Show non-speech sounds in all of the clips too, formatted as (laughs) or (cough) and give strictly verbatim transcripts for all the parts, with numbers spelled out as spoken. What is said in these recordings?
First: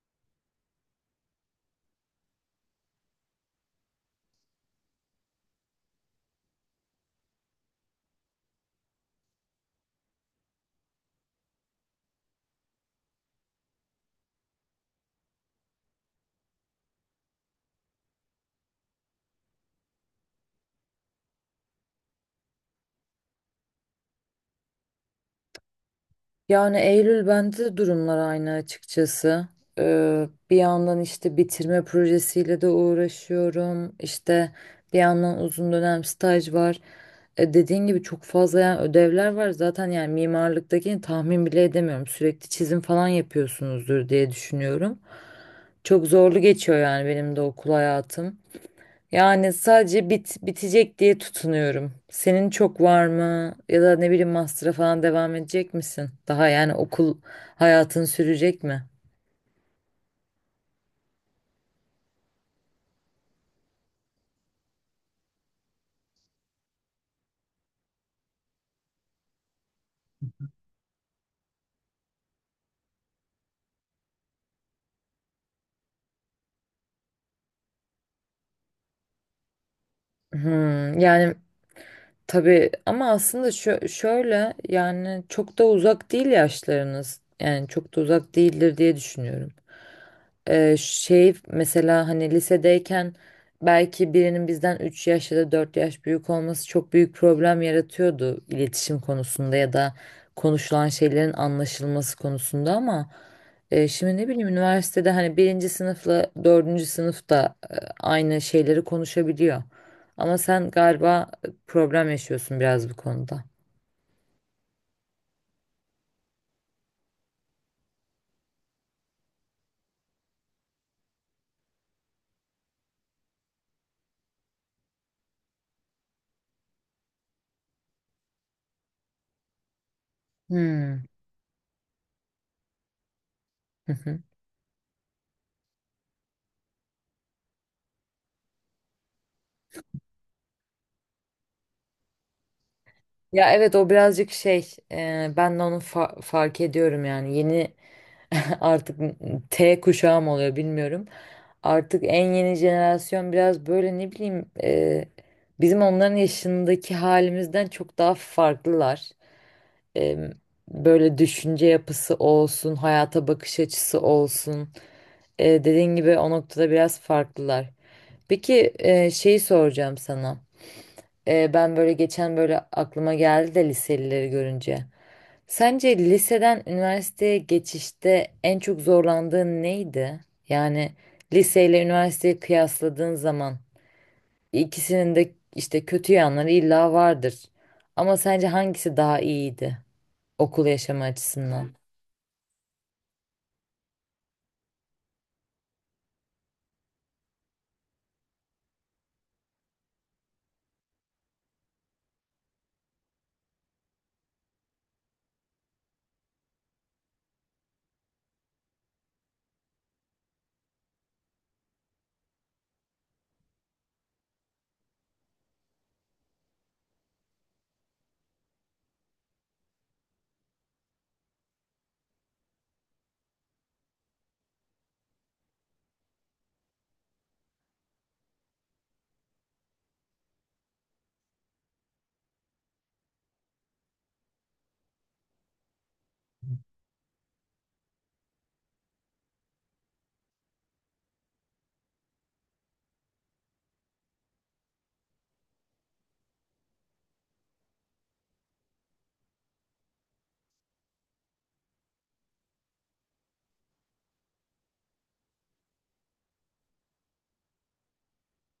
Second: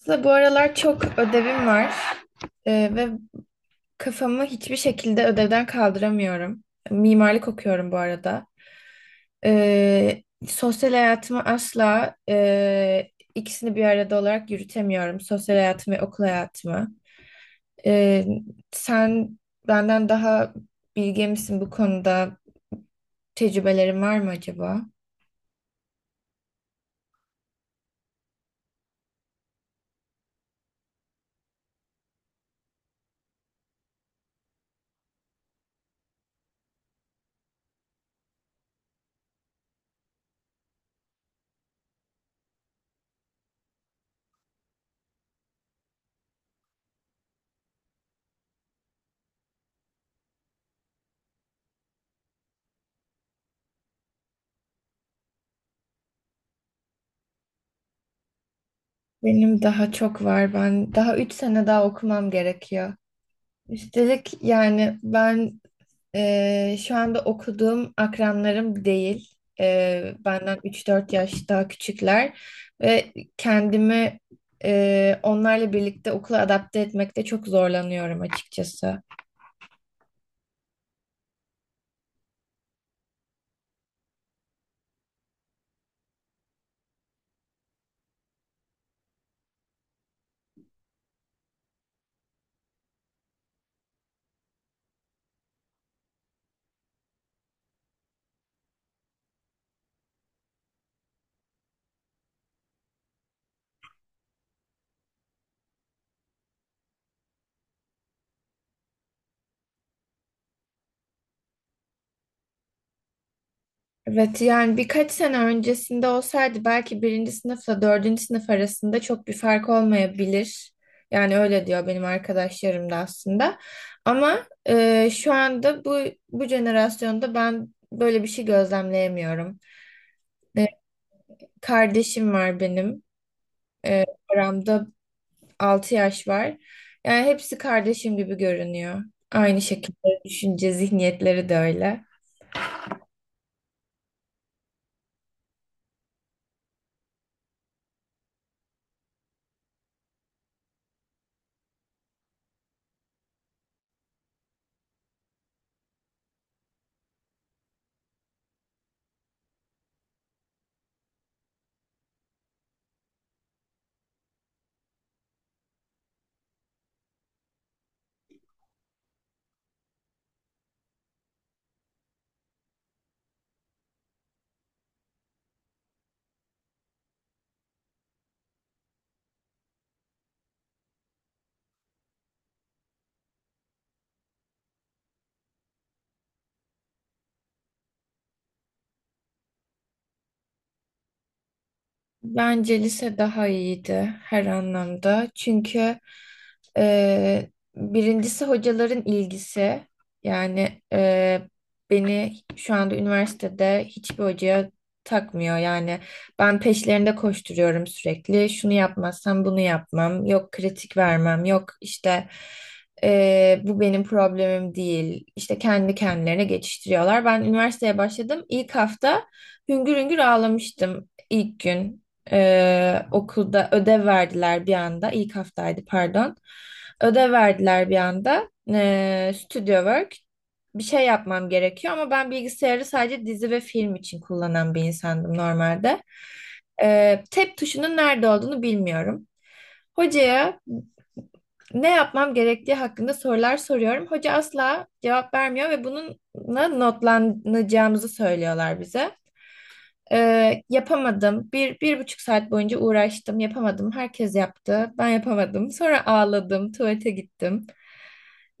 Aslında bu aralar çok ödevim var. Ee, ve kafamı hiçbir şekilde ödevden kaldıramıyorum. Mimarlık okuyorum bu arada. Ee, sosyal hayatımı asla e, ikisini bir arada olarak yürütemiyorum. Sosyal hayatımı ve okul hayatımı. Ee, sen benden daha bilge misin bu konuda? Tecrübelerin var mı acaba? Yani Eylül bende de durumlar aynı açıkçası. Ee, bir yandan işte bitirme projesiyle de uğraşıyorum. İşte bir yandan uzun dönem staj var. E, dediğin gibi çok fazla yani ödevler var. Zaten yani mimarlıktakini tahmin bile edemiyorum. Sürekli çizim falan yapıyorsunuzdur diye düşünüyorum. Çok zorlu geçiyor yani benim de okul hayatım. Yani sadece bit bitecek diye tutunuyorum. Senin çok var mı? Ya da ne bileyim master'a falan devam edecek misin? Daha yani okul hayatın sürecek mi? Benim daha çok var. Ben daha üç sene daha okumam gerekiyor. Üstelik yani ben Ee, şu anda okuduğum akranlarım değil. Ee, benden üç dört yaş daha küçükler ve kendimi e, onlarla birlikte okula adapte etmekte çok zorlanıyorum açıkçası. Hmm, yani tabii ama aslında şö- şöyle yani çok da uzak değil yaşlarınız. Yani çok da uzak değildir diye düşünüyorum. Ee, şey mesela hani lisedeyken belki birinin bizden üç yaş ya da dört yaş büyük olması çok büyük problem yaratıyordu iletişim konusunda ya da konuşulan şeylerin anlaşılması konusunda ama e, şimdi ne bileyim üniversitede hani birinci sınıfla dördüncü sınıfta aynı şeyleri konuşabiliyor. Ama sen galiba e, problem yaşıyorsun biraz bu konuda. Evet, yani birkaç sene öncesinde olsaydı belki birinci sınıfla dördüncü sınıf arasında çok bir fark olmayabilir. Yani öyle diyor benim arkadaşlarım da aslında. Ama e, şu anda bu bu jenerasyonda ben böyle bir şey gözlemleyemiyorum. E, Hmm. kardeşim var benim. Hı E, hı. aramda altı yaş var. Yani hepsi kardeşim gibi görünüyor. Aynı şekilde düşünce zihniyetleri de öyle. Ya evet o birazcık şey e, ben de onu fa- fark ediyorum yani yeni (laughs) artık T kuşağı mı oluyor bilmiyorum. Artık en yeni jenerasyon biraz böyle ne bileyim e, bizim onların yaşındaki halimizden çok daha farklılar. E, böyle düşünce yapısı olsun, hayata bakış açısı olsun. E, dediğin gibi o noktada biraz farklılar. Peki e, şeyi soracağım sana. E, ben böyle geçen böyle aklıma geldi de liselileri görünce. Sence liseden üniversiteye geçişte en çok zorlandığın neydi? Yani liseyle üniversiteyi kıyasladığın zaman ikisinin de işte kötü yanları illa vardır. Ama sence hangisi daha iyiydi okul yaşamı açısından? Bence lise daha iyiydi her anlamda. Çünkü e, birincisi hocaların ilgisi. Yani e, beni şu anda üniversitede hiçbir hocaya takmıyor. Yani ben peşlerinde koşturuyorum sürekli. Şunu yapmazsam bunu yapmam. Yok kritik vermem. Yok işte, e, bu benim problemim değil. İşte kendi kendilerine geçiştiriyorlar. Ben üniversiteye başladım. İlk hafta hüngür hüngür ağlamıştım ilk gün. Ee, okulda ödev verdiler bir anda. İlk haftaydı, pardon. Ödev verdiler bir anda. Ee, studio work. Bir şey yapmam gerekiyor ama ben bilgisayarı sadece dizi ve film için kullanan bir insandım normalde. Ee, tab tuşunun nerede olduğunu bilmiyorum. Hocaya ne yapmam gerektiği hakkında sorular soruyorum. Hoca asla cevap vermiyor ve bununla notlanacağımızı söylüyorlar bize. Ee, yapamadım. Bir, bir buçuk saat boyunca uğraştım. Yapamadım. Herkes yaptı. Ben yapamadım. (laughs) Sonra ağladım. Tuvalete gittim.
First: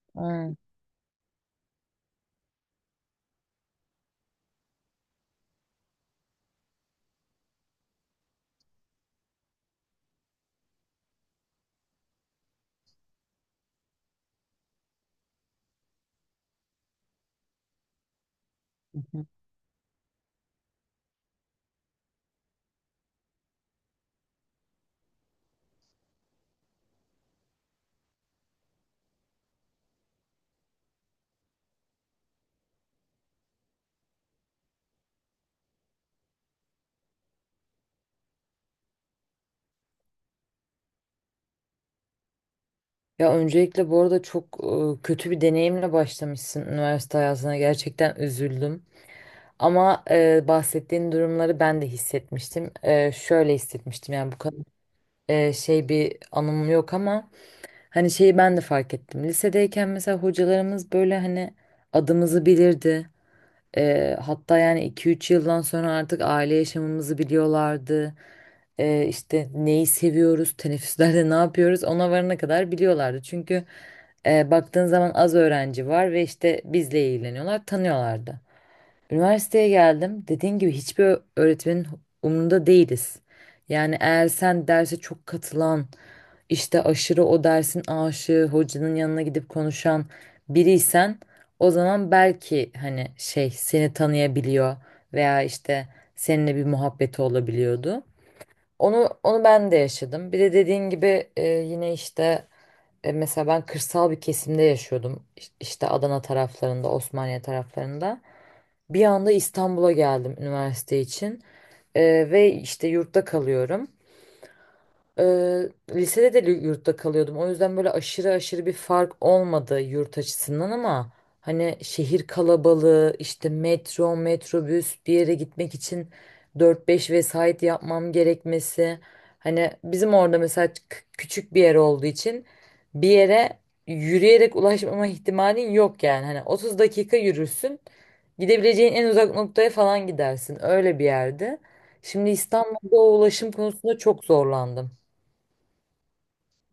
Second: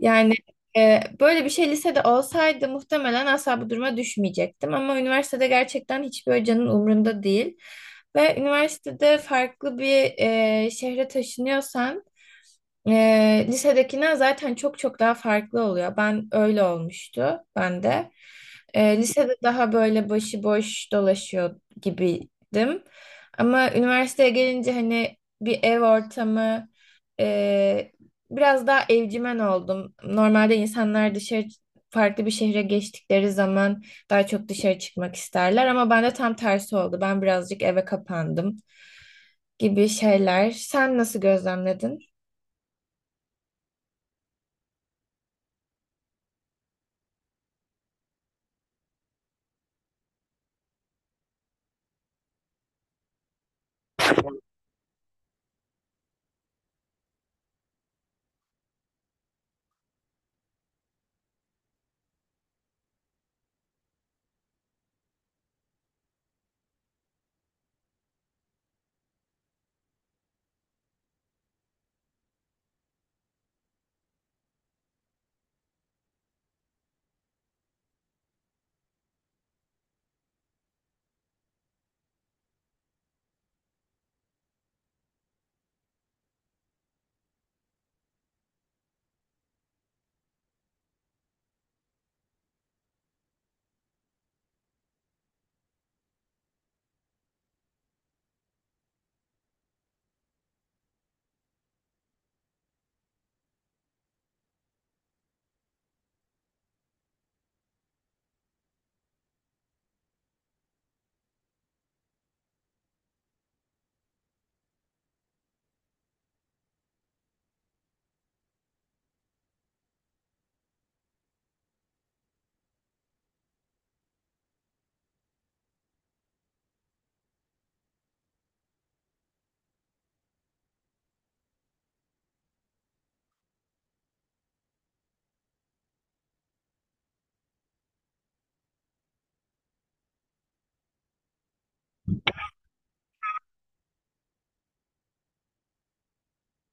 Yani Hmm. e, böyle bir şey lisede olsaydı muhtemelen asla bu duruma düşmeyecektim. Ama üniversitede gerçekten hiçbir hocanın umrunda değil. Ve üniversitede farklı bir e, şehre taşınıyorsan, ee, lisedekinden zaten çok çok daha farklı oluyor. Ben öyle olmuştu ben de. Ee, lisede daha böyle başıboş dolaşıyor gibiydim. Ama üniversiteye gelince hani bir ev ortamı, e, biraz daha evcimen oldum. Normalde insanlar dışarı farklı bir şehre geçtikleri zaman daha çok dışarı çıkmak isterler ama bende tam tersi oldu. Ben birazcık eve kapandım gibi şeyler. Sen nasıl gözlemledin? Ya öncelikle bu arada çok e, kötü bir deneyimle başlamışsın üniversite hayatına. Gerçekten üzüldüm. Ama e, bahsettiğin durumları ben de hissetmiştim. E, şöyle hissetmiştim yani bu kadar e, şey bir anım yok ama hani şeyi ben de fark ettim. Lisedeyken mesela hocalarımız böyle hani adımızı bilirdi. E, hatta yani iki üç yıldan sonra artık aile yaşamımızı biliyorlardı. E, işte neyi seviyoruz, teneffüslerde (laughs) ne yapıyoruz ona varana kadar biliyorlardı. Çünkü e, baktığın zaman az öğrenci var ve işte bizle ilgileniyorlar, tanıyorlardı. Üniversiteye geldim. Dediğin gibi hiçbir ö- öğretmenin umrunda değiliz. Yani eğer sen derse çok katılan, işte aşırı o dersin aşığı, hocanın yanına gidip konuşan biriysen o zaman belki hani şey seni tanıyabiliyor veya işte seninle bir muhabbeti olabiliyordu. Onu onu ben de yaşadım. Bir de dediğin gibi e, yine işte e, mesela ben kırsal bir kesimde yaşıyordum. İş- İşte Adana taraflarında, Osmaniye taraflarında. Bir anda İstanbul'a geldim üniversite için. Ee, ve işte yurtta kalıyorum. Eee, lisede de yurtta kalıyordum. O yüzden böyle aşırı aşırı bir fark olmadı yurt açısından ama hani şehir kalabalığı, işte metro, metrobüs bir yere gitmek için dört beş vesait yapmam gerekmesi. Hani bizim orada mesela k- küçük bir yer olduğu için bir yere yürüyerek ulaşmama ihtimalin yok yani. Hani otuz dakika yürürsün. Gidebileceğin en uzak noktaya falan gidersin. Öyle bir yerde. Şimdi İstanbul'da o ulaşım konusunda çok zorlandım.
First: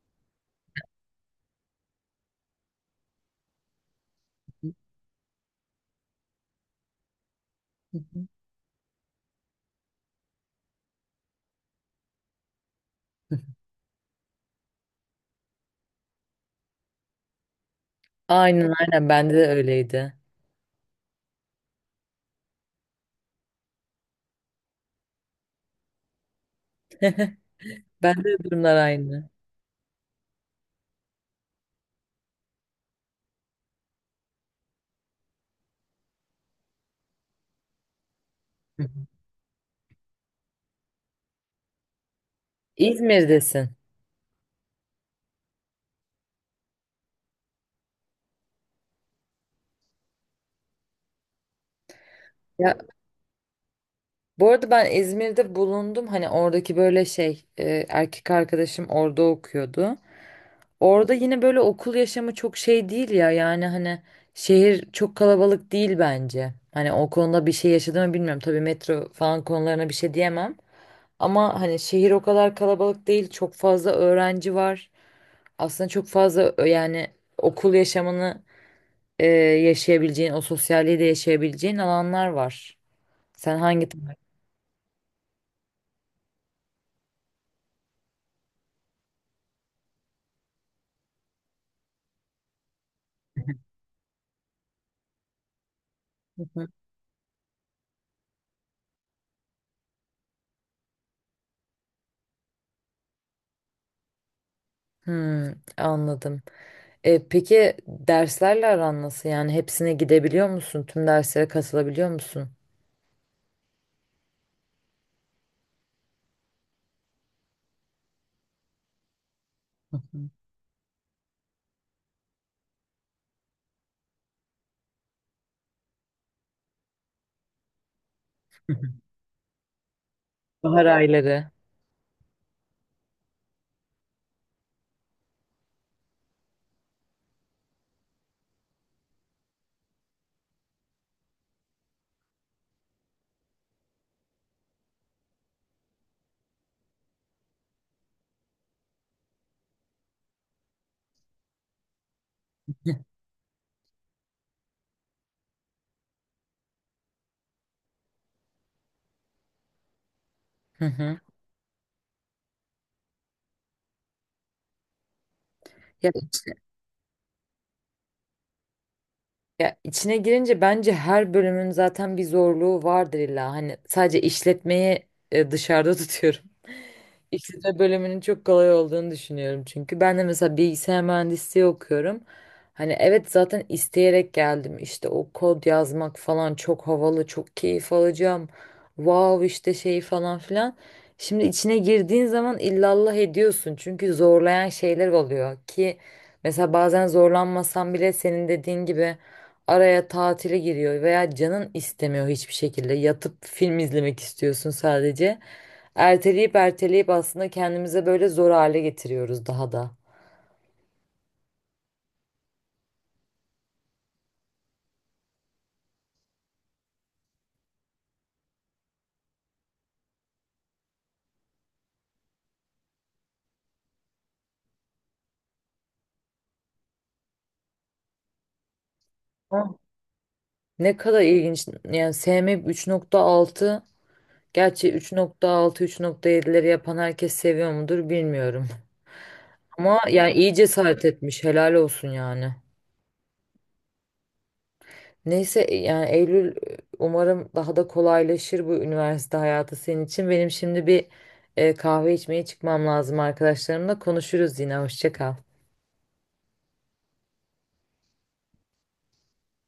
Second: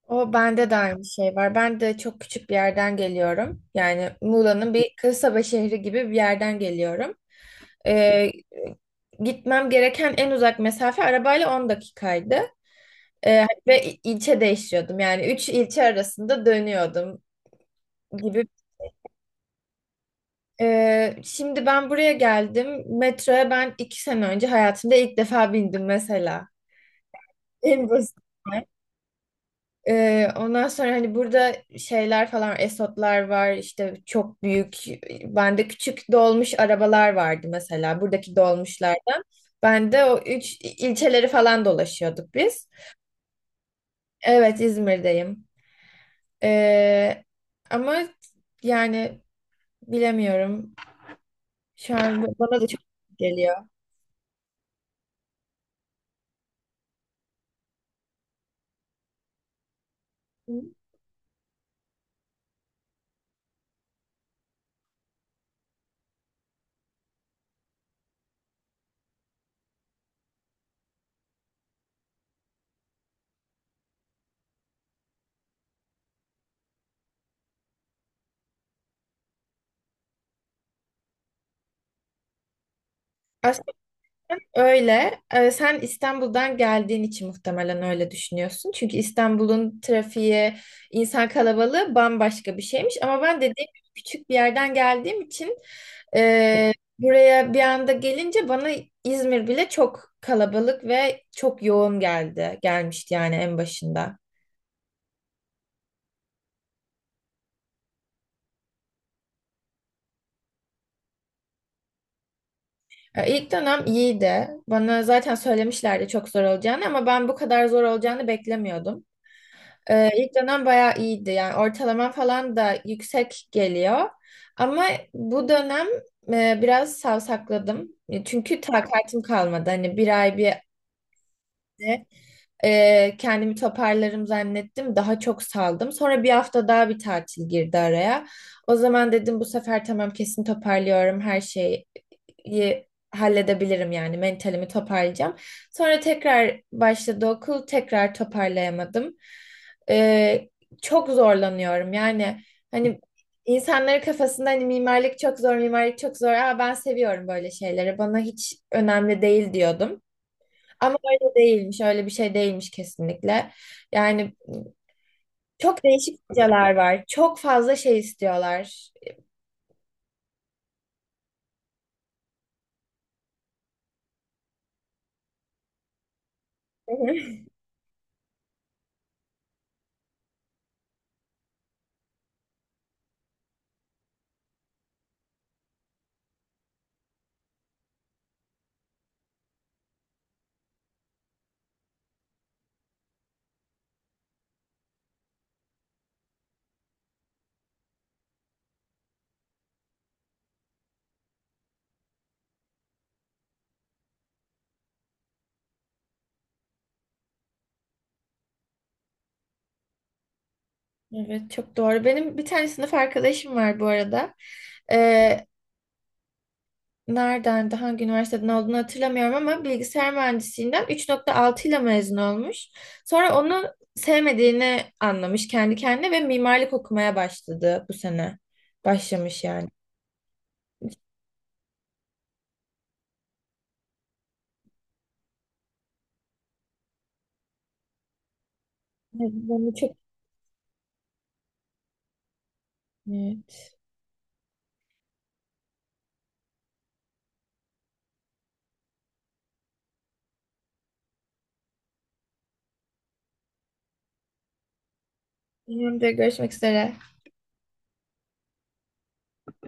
O bende de aynı şey var. Ben de çok küçük bir yerden geliyorum. Yani Hı Muğla'nın bir kasaba şehri gibi bir yerden geliyorum. hı. Ee, gitmem gereken en uzak mesafe arabayla on dakikaydı. Ee, ve il- ilçe değişiyordum. Yani üç ilçe arasında dönüyordum gibi. Aynen aynen bende de öyleydi. Ee, şimdi ben buraya geldim. Metroya ben iki sene önce hayatımda ilk defa bindim mesela. En basit. Bende de durumlar aynı. Ee, ondan sonra hani burada şeyler falan Esotlar var işte çok büyük, bende küçük dolmuş arabalar vardı mesela buradaki Hı hı. dolmuşlardan. Ben de o üç ilçeleri falan dolaşıyorduk biz. İzmir'desin. Evet, İzmir'deyim. Ee, ama yani bilemiyorum. Şu an bu- bana da Ya çok geliyor. bu arada ben İzmir'de bulundum. Hani oradaki böyle şey e, erkek arkadaşım orada okuyordu. Orada yine böyle okul yaşamı çok şey değil ya. Yani hani şehir çok kalabalık değil bence. Hani o konuda bir şey yaşadım mı bilmiyorum. Tabii metro falan konularına bir şey diyemem. Ama hani şehir o kadar kalabalık değil. Çok fazla öğrenci var. Aslında çok fazla ö- yani okul yaşamını e, yaşayabileceğin, o sosyalliği de yaşayabileceğin alanlar var. Sen hangi tarafı? Öyle. Ee, sen İstanbul'dan geldiğin için muhtemelen öyle düşünüyorsun. Çünkü İstanbul'un trafiği, insan kalabalığı bambaşka bir şeymiş. Ama ben dediğim gibi küçük bir yerden geldiğim için e, buraya bir anda gelince bana İzmir bile çok kalabalık ve çok yoğun geldi. Gelmişti yani en başında. Hmm, anladım. E, peki derslerle aran nasıl? Yani hepsine gidebiliyor musun? Tüm derslere katılabiliyor musun? Ee, İlk dönem iyiydi. Bana zaten söylemişlerdi çok zor olacağını ama ben bu kadar zor olacağını beklemiyordum. Hı Ee, hı. ilk dönem bayağı iyiydi. Yani ortalama falan da yüksek geliyor. Ama bu dönem e, biraz savsakladım. E, Çünkü takatim kalmadı. Hani bir ay bir Bahar ayları. e, kendimi toparlarım zannettim. Daha çok saldım. Sonra bir hafta daha bir tatil girdi araya. O zaman dedim bu sefer tamam, kesin toparlıyorum, her şey iyi halledebilirim yani mentalimi toparlayacağım. Sonra tekrar başladı okul, tekrar toparlayamadım. Ee, çok zorlanıyorum yani hani insanların kafasında, hani mimarlık çok zor mimarlık çok zor. Aa, ben seviyorum böyle şeyleri, bana hiç önemli değil diyordum. Hı Ama hı. öyle değilmiş öyle bir şey değilmiş kesinlikle. Yani çok Ya, değişik hocalar var, çok fazla şey istiyorlar. ya içine girince bence her bölümün zaten bir zorluğu vardır illa. Hani sadece işletmeyi e, dışarıda (laughs) tutuyorum. (laughs) İkisi de bölümünün çok kolay olduğunu düşünüyorum çünkü. Ben de mesela bilgisayar mühendisliği okuyorum. Hani evet zaten isteyerek geldim. İşte o kod yazmak falan çok havalı, çok keyif alacağım. Wow işte şey falan filan. Şimdi içine girdiğin zaman illallah ediyorsun. Çünkü zorlayan şeyler oluyor ki mesela bazen zorlanmasan bile senin dediğin gibi araya tatile giriyor veya canın istemiyor hiçbir şekilde. Yatıp film izlemek istiyorsun sadece. Erteleyip erteleyip aslında kendimize böyle zor hale getiriyoruz daha da. Evet, çok doğru. Benim bir tane sınıf arkadaşım var bu arada. Ee, nereden, de hangi üniversiteden olduğunu hatırlamıyorum ama bilgisayar mühendisliğinden üç nokta altı ile mezun olmuş. Sonra onu sevmediğini anlamış kendi kendine ve mimarlık okumaya başladı bu sene. Başlamış yani. Hı. Ne kadar ilginç. Yani S M üç nokta altı gerçi üç nokta altı üç nokta yedileri yapan herkes seviyor mudur bilmiyorum. Evet, ben de çok... Ama yani iyi cesaret etmiş. Helal olsun yani. Evet. Neyse yani Eylül umarım daha da kolaylaşır bu üniversite hayatı senin için. Benim şimdi bir e, kahve içmeye çıkmam lazım arkadaşlarımla. Konuşuruz yine. Hoşça kal. Benim de görüşmek üzere.